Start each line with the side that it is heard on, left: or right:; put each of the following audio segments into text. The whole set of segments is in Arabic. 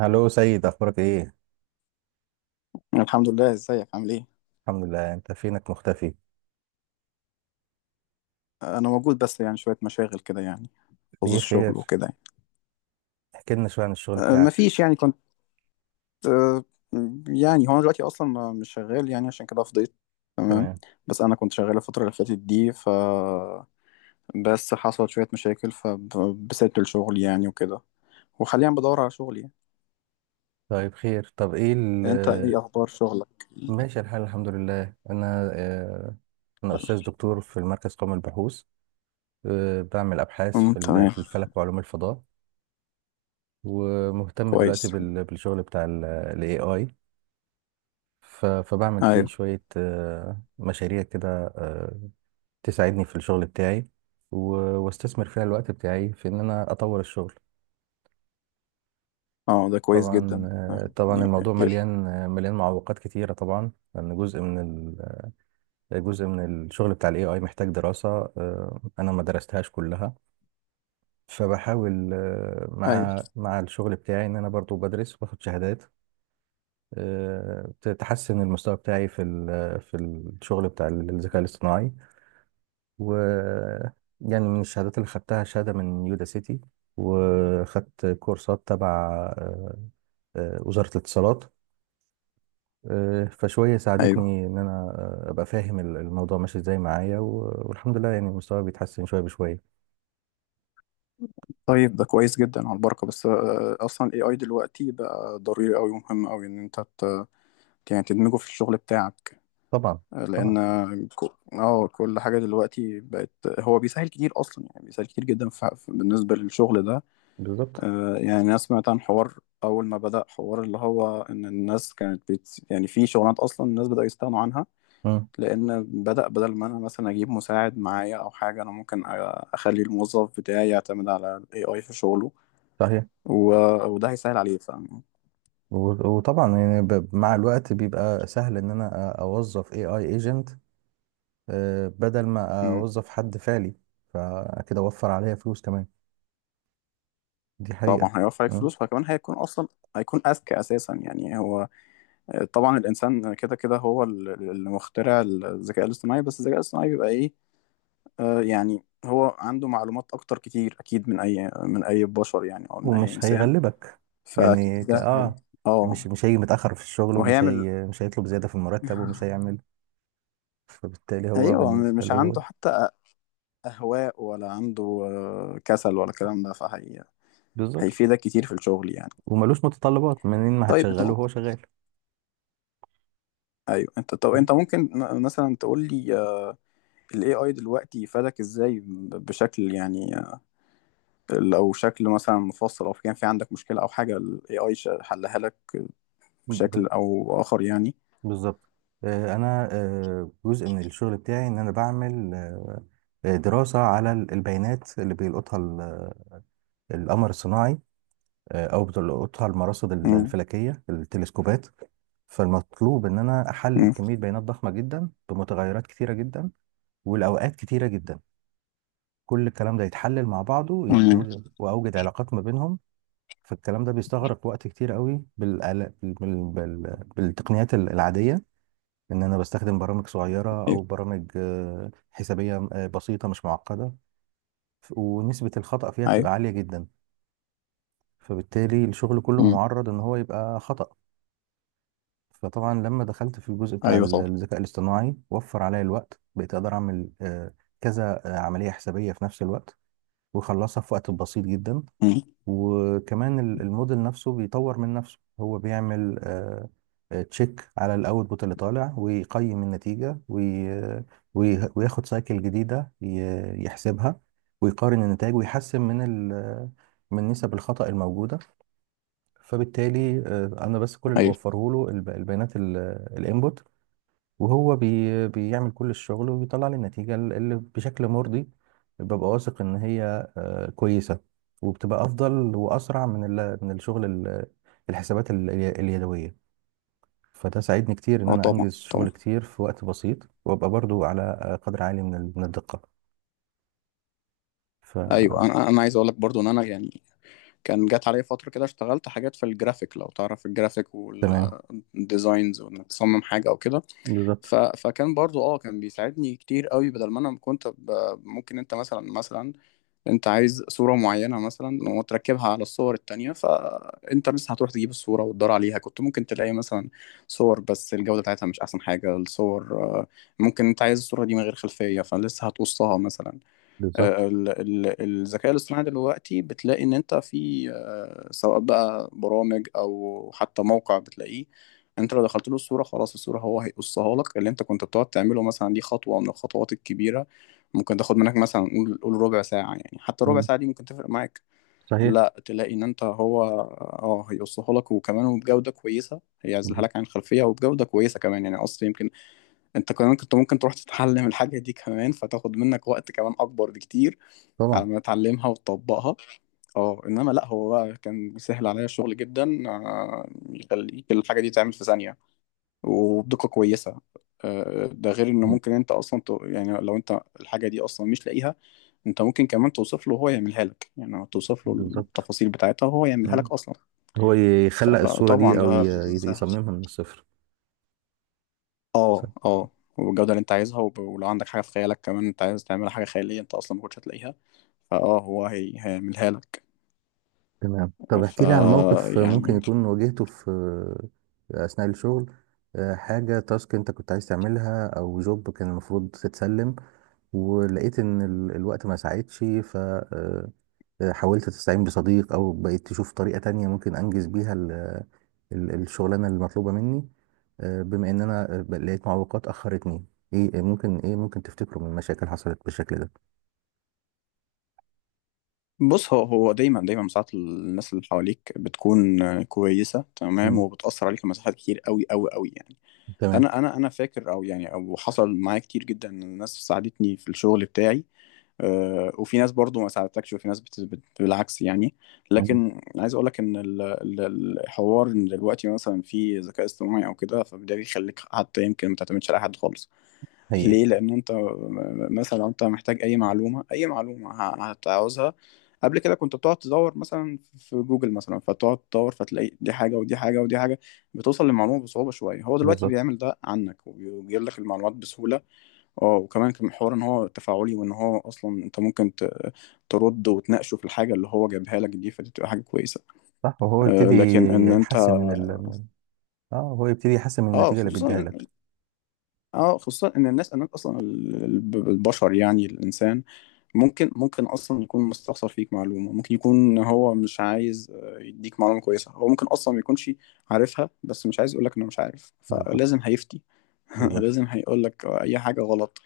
right: هلو سيد، اخبارك ايه؟
left: الحمد لله، ازيك عامل ايه؟
right: الحمد لله. انت فينك مختفي؟
left: انا موجود، بس شويه مشاغل كده
right: ليه؟
left: خصوص الشغل
right: خير؟
left: وكده
right: احكي لنا شويه عن الشغل بتاعك.
left: مفيش، يعني كنت أه، يعني هو انا دلوقتي اصلا مش شغال، يعني عشان كده فضيت. تمام.
right: تمام.
left: بس انا كنت شغال الفتره اللي فاتت دي، بس حصلت شويه مشاكل فبسيبت الشغل وكده. وحاليا بدور على شغل
right: طيب، خير. طب ايه
left: انت ايه اخبار شغلك؟
right: ماشي الحال، الحمد لله. انا استاذ دكتور في المركز قومي للبحوث. بعمل ابحاث
left: امم، تمام.
right: في الفلك وعلوم الفضاء. ومهتم دلوقتي
left: كويس.
right: بالشغل بتاع الاي اي، فبعمل فيه
left: ايوه.
right: شويه مشاريع كده، آه، تساعدني في الشغل بتاعي، و- واستثمر فيها الوقت بتاعي في ان انا اطور الشغل.
left: اه ده كويس
right: طبعا،
left: جدا.
right: طبعا
left: يعني-
right: الموضوع مليان، مليان معوقات كتيرة طبعا، لأن جزء من الشغل بتاع الاي اي محتاج دراسة. أنا ما درستهاش كلها، فبحاول
left: ايوه.
right: مع الشغل بتاعي إن أنا برضو بدرس واخد شهادات، آه، تحسن المستوى بتاعي في الشغل بتاع الذكاء الاصطناعي، و يعني من الشهادات اللي خدتها شهادة من يودا سيتي، وخدت كورسات تبع آه، وزارة الاتصالات. فشوية
left: ايوه.
right: ساعدتني إن أنا أبقى فاهم الموضوع ماشي إزاي معايا، والحمد لله، يعني مستواي بيتحسن شوية بشوية.
left: طيب ده كويس جدا على البركة. بس أصلا ال AI دلوقتي بقى ضروري أوي ومهم أوي إن يعني تدمجه في الشغل بتاعك.
right: طبعا،
left: لأن
right: طبعا.
left: كل حاجة دلوقتي بقت، هو بيسهل كتير أصلا، يعني بيسهل كتير جدا بالنسبة للشغل ده.
right: بالظبط.
left: يعني أنا سمعت عن حوار، أول ما بدأ حوار اللي هو إن الناس كانت يعني في شغلانات أصلا الناس بدأوا يستغنوا عنها.
right: مم.
left: لأن بدأ بدل ما أنا مثلا أجيب مساعد معايا أو حاجة، أنا ممكن أخلي الموظف بتاعي يعتمد على ال AI في شغله.
right: صحيح.
left: و... وده هيسهل عليه.
right: وطبعا يعني، مع الوقت بيبقى سهل إن أنا أوظف AI agent، بدل ما
left: مم.
right: أوظف حد فعلي، فكده أوفر عليا فلوس كمان. دي حقيقة.
left: طبعا هيوفر عليك
right: مم.
left: فلوس، وكمان هيكون اصلا، هيكون اذكى اساسا. يعني هو طبعا الانسان كده كده هو اللي مخترع الذكاء الاصطناعي، بس الذكاء الاصطناعي بيبقى ايه؟ آه، يعني هو عنده معلومات اكتر كتير، اكيد من اي من اي بشر، يعني او من اي
right: ومش
left: انسان.
right: هيغلبك.
left: فاكيد
right: يعني
left: ده هي...
right: مش
left: اه
right: مش هيجي متأخر في الشغل، ومش
left: وهيعمل.
right: هي مش هيطلب زيادة في المرتب، ومش هيعمل. فبالتالي هو،
left: ايوه،
right: بالنسبة
left: مش عنده
right: له،
left: حتى اهواء، ولا عنده كسل، ولا الكلام ده. فهي
right: بالظبط.
left: هيفيدك كتير في الشغل يعني.
right: وملوش متطلبات، منين ما
left: طيب انت،
right: هتشغله هو شغال.
left: ايوه انت، طب انت ممكن مثلا تقول لي، ال AI دلوقتي فادك ازاي بشكل يعني، لو شكل مثلا مفصل، او كان في عندك مشكلة او حاجة ال AI حلها لك
right: ب-
left: بشكل او اخر يعني.
right: بالظبط. انا، جزء من الشغل بتاعي ان انا بعمل دراسة على البيانات اللي بيلقطها القمر الصناعي، او بتلقطها المراصد
left: امم.
right: الفلكية، التلسكوبات. فالمطلوب ان انا احلل
left: امم.
right: كمية بيانات ضخمة جدا بمتغيرات كتيرة جدا والاوقات كتيرة جدا. كل الكلام ده يتحلل مع بعضه،
left: امم.
right: واوجد علاقات ما بينهم. فالكلام ده بيستغرق وقت كتير قوي بالتقنيات العادية، ان انا بستخدم برامج صغيرة او برامج حسابية بسيطة مش معقدة، ونسبة الخطأ فيها
left: ايوه.
right: بتبقى عالية جدا، فبالتالي الشغل كله
left: ايوه. امم.
right: معرض ان هو يبقى خطأ. فطبعا لما دخلت في الجزء بتاع
left: ايوه. طبعا.
right: الذكاء الاصطناعي، وفر عليا الوقت، بقيت اقدر اعمل كذا عملية حسابية في نفس الوقت، واخلصها في وقت بسيط جدا.
left: امم.
right: وكمان الموديل نفسه بيطور من نفسه، هو بيعمل تشيك على الاوتبوت اللي طالع، ويقيم النتيجة، وياخد سايكل جديدة، يحسبها، ويقارن النتائج، ويحسن ال- من نسب الخطأ الموجودة. فبالتالي انا بس كل اللي
left: ايوه.
right: بوفره له البيانات الانبوت، وهو بيعمل كل الشغل، وبيطلع لي النتيجة اللي بشكل مرضي. ببقى واثق ان هي كويسة، وبتبقى أفضل وأسرع من الشغل الحسابات اليدوية. فده ساعدني كتير إن
left: اه،
right: أنا
left: طبعا
right: أنجز شغل
left: طبعا.
right: كتير في وقت بسيط، وأبقى برضو على قدر عالي من الدقة.
left: ايوه.
right: فتمام.
left: انا انا عايز اقول لك برضو ان انا يعني، كان جات عليا فترة كده اشتغلت حاجات في الجرافيك، لو تعرف الجرافيك والديزاينز وانك تصمم حاجة او كده.
right: بالظبط.
left: فكان برضو اه كان بيساعدني كتير قوي بدل ما انا ممكن انت مثلا، انت عايز صورة معينة مثلا وتركبها على الصور التانية، فانت بس هتروح تجيب الصورة وتدور عليها. كنت ممكن تلاقي مثلا صور بس الجودة بتاعتها مش احسن حاجة. الصور ممكن انت عايز الصورة دي من غير خلفية، فلسه هتقصها مثلا.
right: بالظبط.
left: الذكاء الاصطناعي دلوقتي بتلاقي ان انت في سواء بقى برامج او حتى موقع بتلاقيه، انت لو دخلت له الصورة، خلاص الصورة هو هيقصها لك. اللي انت كنت بتقعد تعمله مثلا دي خطوة من الخطوات الكبيرة، ممكن تاخد منك مثلا قول قول ربع ساعة، يعني حتى ربع
right: مم.
left: ساعة دي ممكن تفرق معاك.
right: صحيح.
left: لا، تلاقي ان انت هو اه هيقصها لك، وكمان وبجودة كويسة هيعزلها
right: ب-
left: لك عن الخلفية وبجودة كويسة كمان، يعني اصلا يمكن انت كمان كنت ممكن تروح تتعلم الحاجة دي كمان، فتاخد منك وقت كمان اكبر بكتير على
right: طبعا.
left: ما اتعلمها وتطبقها. اه انما لا، هو بقى كان بيسهل عليا الشغل جدا. يخليك الحاجه دي تعمل في ثانيه وبدقه كويسه. ده غير انه
right: مم.
left: ممكن انت اصلا يعني لو انت الحاجه دي اصلا مش لاقيها، انت ممكن كمان توصف له وهو يعملها لك، يعني توصف له
right: بالظبط.
left: التفاصيل بتاعتها وهو يعملها
right: مم.
left: لك اصلا.
right: هو يخلق الصورة دي،
left: فطبعا
right: أو
left: ده سهل.
right: يصممها من الصفر.
left: اه اه. والجوده اللي انت عايزها، ولو عندك حاجه في خيالك كمان، انت عايز تعمل حاجه خياليه انت اصلا ما كنتش هتلاقيها، فاه هيعملها لك.
right: تمام. طب
left: ف
right: احكي لي عن موقف ممكن
left: يعني
right: يكون واجهته في أثناء الشغل، حاجة تاسك انت كنت عايز تعملها، او جوب كان المفروض تتسلم، ولقيت ان الوقت ما ساعدش، فحاولت تستعين بصديق، او بقيت تشوف طريقة تانية ممكن انجز بيها الشغلانة المطلوبة مني، بما ان انا لقيت معوقات اخرتني. ايه ممكن تفتكره من مشاكل حصلت بالشكل ده؟
left: بص، هو هو دايما ساعات الناس اللي حواليك بتكون كويسه تمام،
right: مم.
left: وبتاثر عليك في مساحات كتير قوي قوي قوي يعني.
right: تمام.
left: انا فاكر، او يعني او حصل معايا كتير جدا ان الناس ساعدتني في الشغل بتاعي. وفي ناس برضو ما ساعدتكش، وفي ناس بالعكس يعني.
right: مم.
left: لكن عايز اقول لك ان الحوار ان دلوقتي مثلا في ذكاء اصطناعي او كده، فده بيخليك حتى يمكن ما تعتمدش على حد خالص.
right: حقيقة.
left: ليه؟ لأن أنت مثلا لو أنت محتاج أي معلومة، أي معلومة هتعوزها قبل كده كنت بتقعد تدور مثلا في جوجل مثلا، فتقعد تدور فتلاقي دي حاجة ودي حاجة ودي حاجة، بتوصل للمعلومة بصعوبة شوية. هو دلوقتي
right: بالظبط.
left: بيعمل ده عنك وبيجيب لك المعلومات بسهولة. اه وكمان كان حوار إن هو تفاعلي، وإن هو أصلا أنت ممكن ترد وتناقشه في الحاجة اللي هو جايبها لك دي، فدي بتبقى حاجة كويسة.
right: صح، وهو
left: آه،
right: يبتدي
left: لكن إن أنت
right: يحسن من ال... من ال- اه، هو يبتدي يحسن من
left: اه
right: النتيجة اللي بيديها
left: خصوصا،
right: لك.
left: اه خصوصا ان الناس، الناس اصلا البشر يعني الانسان، ممكن اصلا يكون مستخسر فيك معلومه، ممكن يكون هو مش عايز يديك معلومه كويسه، هو ممكن اصلا ما يكونش عارفها بس مش عايز يقولك انه مش عارف،
right: بالظبط.
left: فلازم هيفتي.
right: بالظبط.
left: لازم هيقولك اي حاجه غلط.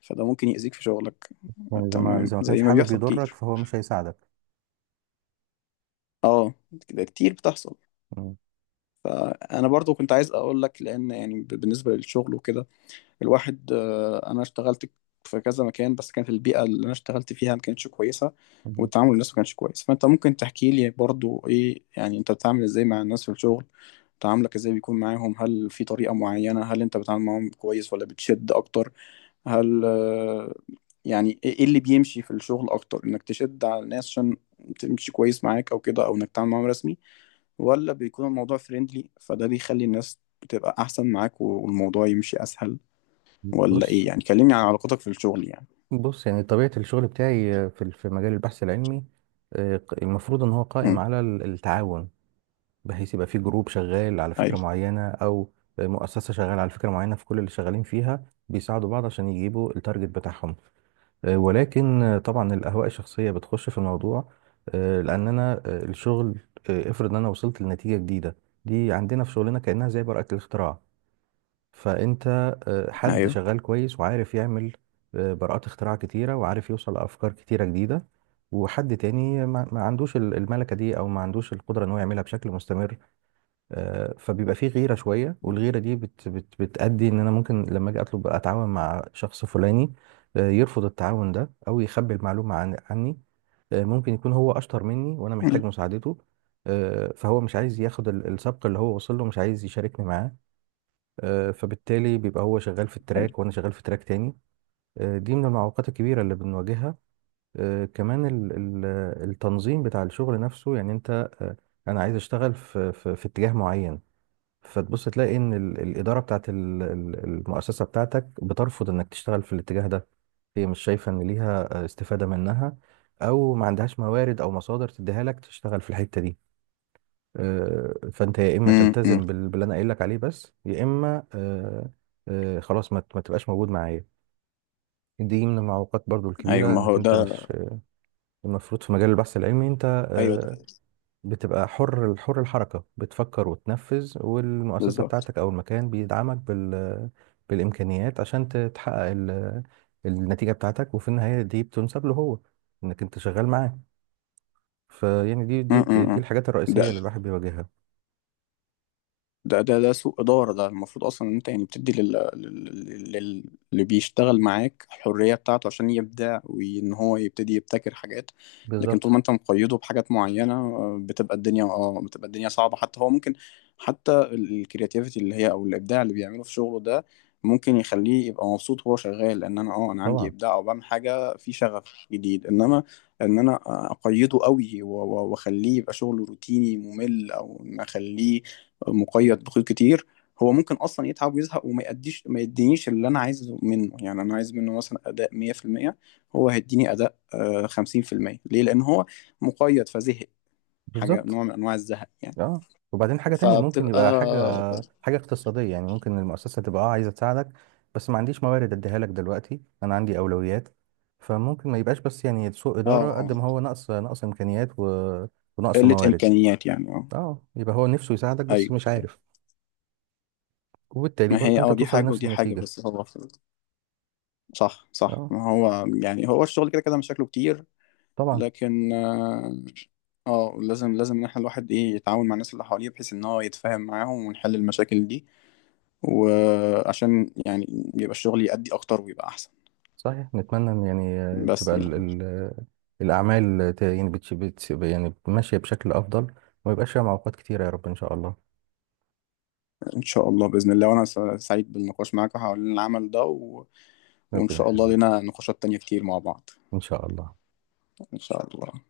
left: فده ممكن يأذيك في شغلك.
right: يعني إذا ما
left: تمام،
right: إذا ما كانش
left: زي ما
right: حابب
left: بيحصل
right: يضرك،
left: كتير.
right: فهو مش هيساعدك.
left: اه، كده كتير بتحصل.
right: مم.
left: انا برضو كنت عايز اقولك لان يعني بالنسبه للشغل وكده، الواحد انا اشتغلت في كذا مكان، بس كانت البيئه اللي انا اشتغلت فيها ما كانتش كويسه،
right: مم.
left: والتعامل الناس ما كانش كويس. فانت ممكن تحكي لي برضو ايه، يعني انت بتتعامل ازاي مع الناس في الشغل؟ تعاملك ازاي بيكون معاهم؟ هل في طريقه معينه؟ هل انت بتتعامل معاهم كويس ولا بتشد اكتر؟ هل يعني ايه، إيه اللي بيمشي في الشغل اكتر، انك تشد على الناس عشان تمشي كويس معاك او كده، او انك تتعامل معاهم رسمي، ولا بيكون الموضوع فريندلي فده بيخلي الناس بتبقى احسن معاك والموضوع يمشي اسهل، ولا ايه
right: بص.
left: يعني؟ كلمني عن علاقتك في الشغل يعني.
right: بص، يعني طبيعة الشغل بتاعي في مجال البحث العلمي، المفروض إن هو قائم
left: امم.
right: على التعاون، بحيث يبقى في جروب شغال على فكرة
left: ايوه.
right: معينة، أو مؤسسة شغالة على فكرة معينة، فكل اللي شغالين فيها بيساعدوا بعض عشان يجيبوا التارجت بتاعهم. ولكن، طبعا الأهواء الشخصية بتخش في الموضوع. لأن أنا، الشغل، افرض إن أنا وصلت لنتيجة جديده، دي عندنا في شغلنا كأنها زي براءة الاختراع. فأنت، حد
left: ايوه.
right: شغال كويس وعارف يعمل براءات اختراع كتيرة، وعارف يوصل لأفكار كتيرة جديدة، وحد تاني ما عندوش الملكة دي، أو ما عندوش القدرة إن هو يعملها بشكل مستمر. فبيبقى فيه غيرة شوية، والغيرة دي بت بت بتأدي إن أنا ممكن لما أجي أطلب أتعاون مع شخص فلاني، يرفض التعاون ده، أو يخبي المعلومة عن عني. ممكن يكون هو أشطر مني وأنا محتاج
left: امم.
right: مساعدته، فهو مش عايز ياخد السبق اللي هو وصل له، مش عايز يشاركني معاه. فبالتالي بيبقى هو شغال في
left: ايوه.
right: التراك، وأنا شغال في تراك تاني. دي من المعوقات الكبيرة اللي بنواجهها. كمان التنظيم بتاع الشغل نفسه، يعني أنت، آه، أنا عايز أشتغل في اتجاه معين، فتبص تلاقي ان الاداره بتاعت المؤسسه بتاعتك بترفض انك تشتغل في الاتجاه ده. هي مش شايفه ان ليها استفاده منها، او ما عندهاش موارد او مصادر تديها لك تشتغل في الحته دي. فانت يا اما
left: أمم، أمم.
right: تلتزم باللي انا قايل لك عليه بس، يا اما خلاص ما تبقاش موجود معايا. دي من المعوقات برضو
left: أيوة،
right: الكبيره،
left: ما هو
right: انك انت
left: ده.
right: مش المفروض في مجال البحث العلمي. انت
left: ايوه ده.
right: آه، بتبقى حر، حر الحركة، بتفكر وتنفذ، والمؤسسة
left: بالظبط.
right: بتاعتك أو المكان بيدعمك بالإمكانيات عشان تحقق النتيجة بتاعتك، وفي النهاية دي بتنسب له هو، إنك أنت شغال معاه. فيعني دي
left: امم.
right: دي
left: أمم،
right: دي
left: أمم.
right: الحاجات
left: ده
right: الرئيسية اللي الواحد بيواجهها.
left: ده سوء إدارة. ده المفروض أصلا إن أنت يعني بتدي لل... اللي بيشتغل معاك الحرية بتاعته عشان يبدع، وإن هو يبتدي يبتكر حاجات. لكن طول
right: بالظبط.
left: ما أنت مقيده بحاجات معينة بتبقى الدنيا اه بتبقى الدنيا صعبة. حتى هو ممكن، حتى الكرياتيفيتي اللي هي أو الإبداع اللي بيعمله في شغله ده، ممكن يخليه يبقى مبسوط وهو شغال إن أنا عندي
right: طبعا.
left: إبداع أو بعمل حاجة في شغف جديد. إنما إن أنا أقيده قوي وأخليه يبقى شغله روتيني ممل، أو إن أخليه مقيد بخيوط كتير، هو ممكن اصلا يتعب ويزهق، وما يأديش ما يدينيش اللي انا عايزه منه. يعني انا عايز منه مثلا اداء 100%، هو هيديني اداء 50%. ليه؟ لان هو مقيد فزهق، حاجه
right: بالظبط.
left: نوع من انواع الزهق يعني.
right: اه، وبعدين حاجة تانية، ممكن
left: فبتبقى
right: يبقى حاجة،
left: اه
right: حاجة اقتصادية. يعني ممكن المؤسسة تبقى، اه، عايزة تساعدك، بس ما عنديش موارد اديها لك دلوقتي، انا عندي اولويات. فممكن ما يبقاش بس يعني سوء إدارة قد
left: اه
right: ما هو نقص، امكانيات، ونقص
left: قله
right: موارد.
left: امكانيات يعني اه.
right: اه، يبقى هو نفسه يساعدك بس
left: ايوه.
right: مش عارف،
left: أيوة.
right: وبالتالي
left: ما هي
right: برضه انت
left: اه دي
right: توصل
left: حاجه
right: لنفس
left: ودي حاجه،
right: النتيجة.
left: بس هو صح،
right: اه،
left: ما هو يعني هو الشغل كده كده مشاكله كتير.
right: طبعا.
left: لكن لازم، لازم ان احنا الواحد ايه يتعاون مع الناس اللي حواليه، بحيث ان هو يتفاهم معاهم ونحل المشاكل دي، وعشان يبقى الشغل يأدي اكتر ويبقى احسن.
right: صحيح، نتمنى ان يعني،
left: بس
right: تبقى
left: يعني،
right: الاعمال يعني يعني ماشية بشكل افضل، وما يبقاش فيها معوقات كتيرة، يا رب، ان شاء الله.
left: ان شاء الله بإذن الله. وانا سعيد بالنقاش معاك حول العمل ده وان
right: ربنا
left: شاء الله
right: يخليك.
left: لنا نقاشات تانية كتير مع بعض.
right: إن شاء الله.
left: ان شاء الله.